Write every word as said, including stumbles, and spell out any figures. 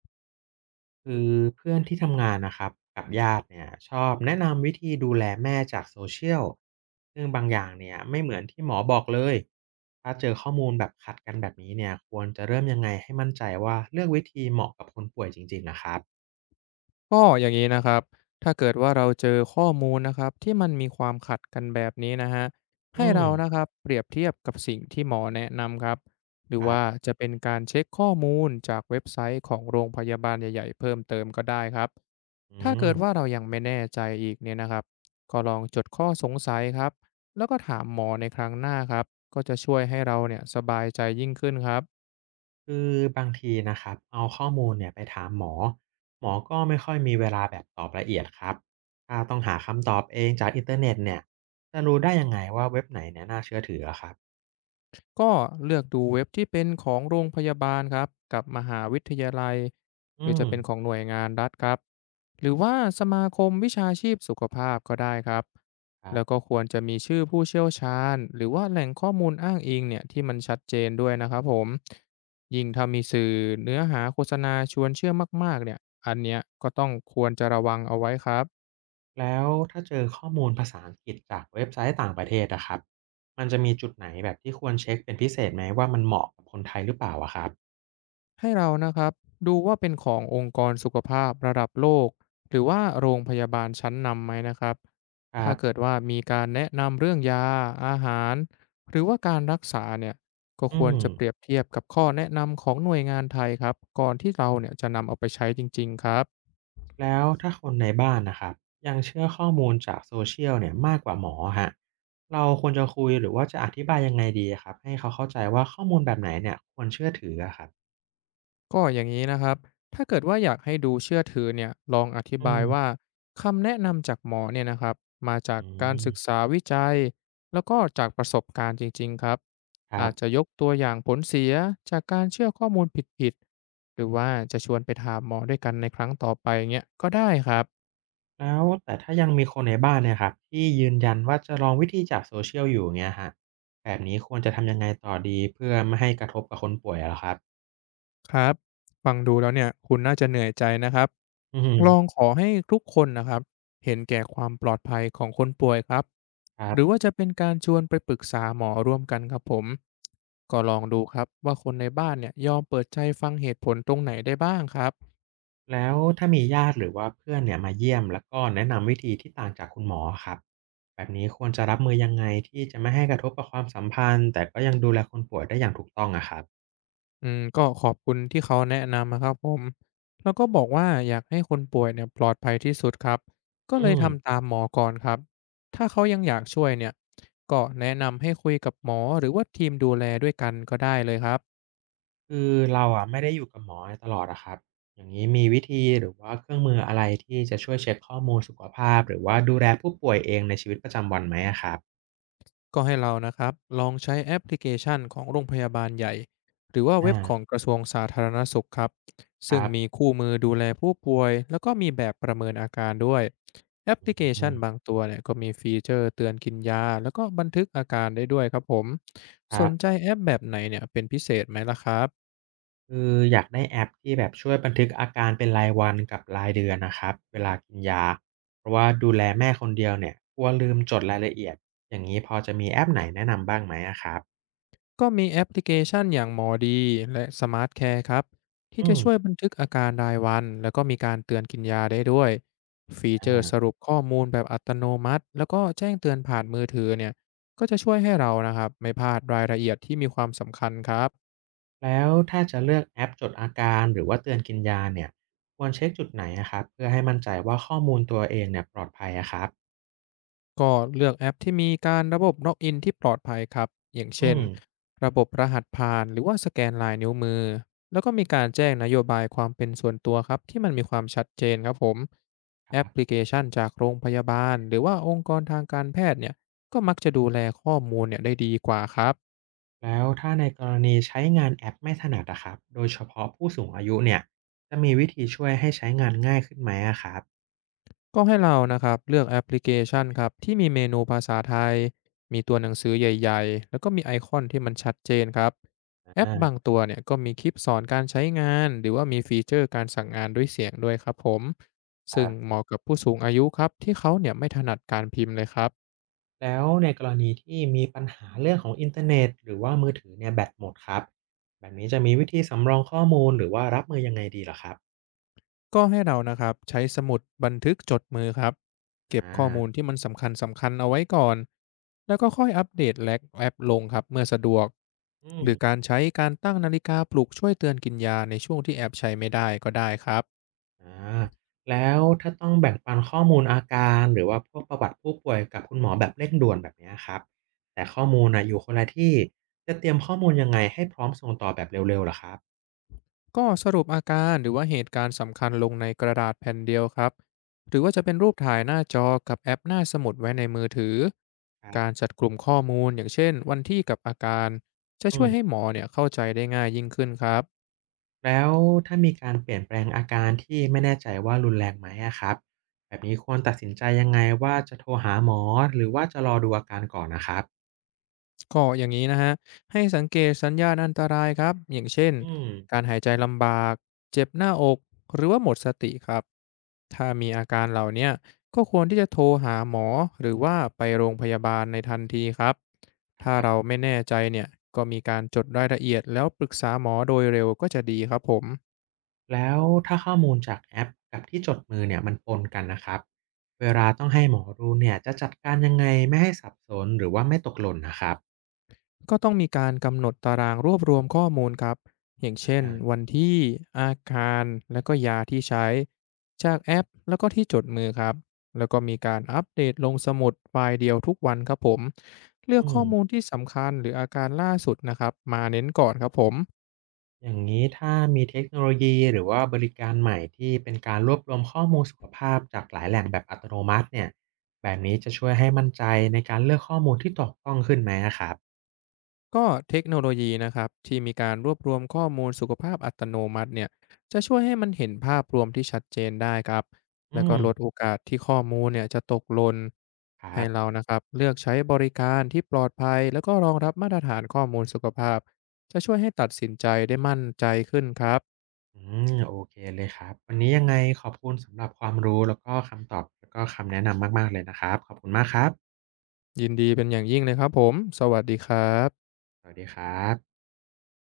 คือเพื่อนที่ทำงานนะครับกับญาติเนี่ยชอบแนะนำวิธีดูแลแม่จากโซเชียลซึ่งบางอย่างเนี่ยไม่เหมือนที่หมอบอกเลยถ้าเจอข้อมูลแบบขัดกันแบบนี้เนี่ยควรจะเริ่มยังไงให้มั่นใจว่าเลือกวิธีเหมาะกับคนป่วยจริงๆนะครับก็อย่างนี้นะครับถ้าเกิดว่าเราเจอข้อมูลนะครับที่มันมีความขัดกันแบบนี้นะฮะให้อืมเรานะครับเปรียบเทียบกับสิ่งที่หมอแนะนำครับหรือครัว่าบจะเป็นการเช็คข้อมูลจากเว็บไซต์ของโรงพยาบาลใหญ่ๆเพิ่มเติมก็ได้ครับอืถ้าเกิมดว่าเรายังไม่แน่ใจอีกเนี่ยนะครับก็ลองจดข้อสงสัยครับแล้วก็ถามหมอในครั้งหน้าครับก็จะช่วยให้เราเนี่ยสบายใจยิ่งขึ้นครับ คือบางทีนะครับเอาข้อมูลเนี่ยไปถามหมอหมอก็ไม่ค่อยมีเวลาแบบตอบละเอียดครับถ้าต้องหาคำตอบเองจากอินเทอร์เน็ตเนี่ยจะรู้ได้ยังไงว่าเว็บไหนเนี่ยน่าเชื่อถืออะครับก็เลือกดูเว็บที่เป็นของโรงพยาบาลครับกับมหาวิทยาลัยอืหรือมจะเป็นของหน่วยงานรัฐครับหรือว่าสมาคมวิชาชีพสุขภาพก็ได้ครับครับ แล้วก็ควรจะมีชื่อผู้เชี่ยวชาญหรือว่าแหล่งข้อมูลอ้างอิงเนี่ยที่มันชัดเจนด้วยนะครับผมยิ่งถ้ามีสื่อเนื้อหาโฆษณาชวนเชื่อมากๆเนี่ยอันเนี้ยก็ต้องควรจะระวังเอาไว้ครับ แล้วถ้าเจอข้อมูลภาษาอังกฤษจากเว็บไซต์ต่างประเทศอะครับมันจะมีจุดไหนแบบที่ควรเช็คเป็นพิเศษไหมว่ามันเหมาะกับคนไทยหรือเปล่าอะครับให้เรานะครับดูว่าเป็นขององค์กรสุขภาพระดับโลกหรือว่าโรงพยาบาลชั้นนำไหมนะครับครัถ้าเกิดบว่ามีการแนะนำเรื่องยาอาหารหรือว่าการรักษาเนี่ยก็คอืวรมจะเปรียบเทียบกับข้อแนะนำของหน่วยงานไทยครับก่อนที่เราเนี่ยจะนำเอาไปใช้จริงๆครับ แล้วถ้าคนในบ้านนะครับยังเชื่อข้อมูลจากโซเชียลเนี่ยมากกว่าหมอฮะเราควรจะคุยหรือว่าจะอธิบายยังไงดีครับให้เขาเข้าใจว่าข้อมูลแบบไหนเนี่ยควรเชื่อถืออะครับก็อย่างนี้นะครับ ถ้าเกิดว่าอยากให้ดูเชื่อถือเนี่ยลองอธิอืบายมว่าคำแนะนำจากหมอเนี่ยนะครับมาจากอืการมศึกษาวิจัย แล้วก็จากประสบการณ์จริงๆครับ ครัอาจจะบ ยกตัวอย่างผลเสียจากการเชื่อข้อมูลผิดๆ หรือว่าจะชวนไปถามหมอด้วยกันในครั้งต่อไปเงี้ยก็ได้ครับ แล้วแต่ถ้ายังมีคนในบ้านเนี่ยครับที่ยืนยันว่าจะลองวิธีจากโซเชี a ลอยู่เงี้ยครับแบบนี้ควรจะทำยังไงต่อดีเพื่อไม่ให้กระทบกับคนป่วยอะเหรอครับครับฟังดูแล้วเนี่ยคุณน่าจะเหนื่อยใจนะครับอืลองมขอให้ทุกคนนะครับเห็นแก่ความปลอดภัยของคนป่วยครับคหรัรือบว่าจะเป็นการชวนไปปรึกษาหมอร่วมกันครับผมก็ลองดูครับว่าคนในบ้านเนี่ยยอมเปิดใจฟังเหตุผลตรงไหนได้บ้างครับ แล้วถ้ามีญาติหรือว่าเพื่อนเนี่ยมาเยี่ยมแล้วก็แนะนำวิธีที่ต่างจากคุณหมออะครับแบบนี้ควรจะรับมือยังไงที่จะไม่ให้กระทบกับความสัมพันธ์แต่ก็ยังดูแลคนป่วยได้อย่างถูกต้องอะครับอืมก็ขอบคุณที่เขาแนะนำนะครับผมแล้วก็บอกว่าอยากให้คนป่วยเนี่ยปลอดภัยที่สุดครับก็เลอืยทำม ตามหมอก่อนครับถ้าเขายังอยากช่วยเนี่ยก็แนะนำให้คุยกับหมอหรือว่าทีมดูแลด้วยกันก็ได้เลยครับ คือเราอะไม่ได้อยู่กับหมอตลอดอะครับ อย่างนี้มีวิธีหรือว่าเครื่องมืออะไรที่จะช่วยเช็คข้อมูลสุขภาพหรือว่าดูแลผู้ป่วยเองในชีวิตประจำวันไหมอะครับก็ให้เรานะครับลองใช้แอปพลิเคชันของโรงพยาบาลใหญ่หรือว่าเว็อาบของกระทรวงสาธารณสุขครับคซึ่งรัมีบคู่มือดูแลผู้ป่วยแล้วก็มีแบบประเมินอาการด้วยแอปพลิเคอืชันบามงตัวเนี่ยก็มีฟีเจอร์เตือนกินยาแล้วก็บันทึกอาการได้ด้วยครับผมคสรันใจบ แอปแบบไหนเนี่ยเป็นพิเศษไหมล่ะครับ คืออยากได้แอปที่แบบช่วยบันทึกอาการเป็นรายวันกับรายเดือนนะครับเวลากินยาเพราะว่าดูแลแม่คนเดียวเนี่ยกลัวลืมจดรายละเอียดอย่างนี้พอจะมีแอปไหนแนะนำบ้างไหมอะครับก็มีแอปพลิเคชันอย่างหมอดีและสมาร์ทแคร์ครับที่อืจะมช่วยบันทึกอาการรายวันแล้วก็มีการเตือนกินยาได้ด้วยฟีอเจอร์สา รุปข้อมูลแบบอัตโนมัติแล้วก็แจ้งเตือนผ่านมือถือเนี่ยก็จะช่วยให้เรานะครับไม่พลาดรายละเอียดที่มีความสำคัญครับ แล้วถ้าจะเลือกแอปจดอาการหรือว่าเตือนกินยาเนี่ยควรเช็คจุดไหนอะครับเพื่อให้มั่นใจว่าข้อมูลตัวเองเนี่ยปลอดภัยอะครับก็เลือกแอปที่มีการระบบล็อกอินที่ปลอดภัยครับอย่างอืเช่นมระบบรหัสผ่านหรือว่าสแกนลายนิ้วมือแล้วก็มีการแจ้งนโยบายความเป็นส่วนตัวครับที่มันมีความชัดเจนครับผมคแอปรัพลิบเคชันจากโรงพยาบาลหรือว่าองค์กรทางการแพทย์เนี่ยก็มักจะดูแลข้อมูลเนี่ยได้ดีกว่าครับ แล้วถ้าในกรณีใช้งานแอปไม่ถนัดอะครับโดยเฉพาะผู้สูงอายุเนี่ยจะมีวิธีช่วยให้ใช้งานง่ายขึ้นไหมอะครับก็ให้เรานะครับเลือกแอปพลิเคชันครับที่มีเมนูภาษาไทยมีตัวหนังสือใหญ่ๆแล้วก็มีไอคอนที่มันชัดเจนครับแอปอาบางตัวเนี่ยก็มีคลิปสอนการใช้งานหรือว่ามีฟีเจอร์การสั่งงานด้วยเสียงด้วยครับผมคซึ่งรัเหบมาะกับผู้สูงอายุครับที่เขาเนี่ยไม่ถนัดการพิมพ์เลยครับ แล้วในกรณีที่มีปัญหาเรื่องของอินเทอร์เน็ตหรือว่ามือถือเนี่ยแบตหมดครับแบบนี้จะมีวิธีสำรองข้อมูลหรือว่ารับมือยังไงดีเหรอครับก็ให้เรานะครับใช้สมุดบันทึกจดมือครับเก็บอาข้อมูลที่มันสำคัญสำคัญเอาไว้ก่อนแล้วก็ค่อยอัปเดตแลกแอปลงครับเมื่อสะดวกอืหรือม การใช้การตั้งนาฬิกาปลุกช่วยเตือนกินยาในช่วงที่แอปใช้ไม่ได้ก็ได้ครับอาแล้วถ้าต้องแบ่งปันข้อมูลอาการหรือว่าพวกประวัติผู้ป่วยกับคุณหมอแบบเร่งด่วนแบบเนี้ยครับแต่ข้อมูลน่ะอยู่คนละที่จะเตรียมข้อมูลยังไงให้พร้อมส่งต่อแบบเร็วๆเหรอครับก็สรุปอาการหรือว่าเหตุการณ์สำคัญลงในกระดาษแผ่นเดียวครับหรือว่าจะเป็นรูปถ่ายหน้าจอกับแอปหน้าสมุดไว้ในมือถือครัการบจัดกลุ่มข้อมูลอย่างเช่นวันที่กับอาการจะอืช่วยให้หมมอเนี่ยเข้าใจได้ง่ายยิ่งขึ้นครับ แล้วถ้ามีการเปลี่ยนแปลงอาการที่ไม่แน่ใจว่ารุนแรงไหมอะครับแบบนี้ควรตัดสินใจยังไงว่าจะโทรหาหมอหรือว่าจะรอดูอาการก่อนนะครับก็อย่างนี้นะฮะให้สังเกตสัญญาณอันตรายครับอย่างเช่นอืมการหายใจลำบากเจ็บหน้าอกหรือว่าหมดสติครับถ้ามีอาการเหล่าเนี้ยก็ควรที่จะโทรหาหมอหรือว่าไปโรงพยาบาลในทันทีครับถ้าครัเราบ ไม่แน่ใจเนี่ยก็มีการจดรายละเอียดแล้วปรึกษาหมอโดยเร็วก็จะดีครับผม แล้วถ้าข้อมูลจากแอปกับที่จดมือเนี่ยมันปนกันนะครับเวลาต้องให้หมอดูเนี่ยจะจัดการยังไงไม่ให้สับสนหรือว่าไม่ตกหล่นนะครับก็ต้องมีการกำหนดตารางรวบรวมข้อมูลครับอย่างเช่นอ่าวันที่อาการและก็ยาที่ใช้จากแอปแล้วก็ที่จดมือครับแล้วก็มีการอัปเดตลงสมุดไฟล์เดียวทุกวันครับผมเลือกอืข้อมมูลที่สำคัญหรืออาการล่าสุดนะครับมาเน้นก่อนครับผม อย่างนี้ถ้ามีเทคโนโลยีหรือว่าบริการใหม่ที่เป็นการรวบรวมข้อมูลสุขภาพจากหลายแหล่งแบบอัตโนมัติเนี่ยแบบนี้จะช่วยให้มั่นใจในการเลือกข้อมูลที่ถูกต้องขึ้นไหมอะครับก็เทคโนโลยีนะครับที่มีการรวบรวมข้อมูลสุขภาพอัตโนมัติเนี่ยจะช่วยให้มันเห็นภาพรวมที่ชัดเจนได้ครับอืแล้วก็มลดโอกาสที่ข้อมูลเนี่ยจะตกหล่นครัให้บเรานะครับเลือกใช้บริการที่ปลอดภัยแล้วก็รองรับมาตรฐานข้อมูลสุขภาพจะช่วยให้ตัดสินใจได้มั่นใจขึ้นครับอืมโอเคเลยครับวันนี้ยังไงขอบคุณสำหรับความรู้แล้วก็คำตอบแล้วก็คำแนะนำมากๆเลยนะครับขอบคุณมากครับ ยินดีเป็นอย่างยิ่งเลยครับผมสวัสดีครับสวัสดีครับ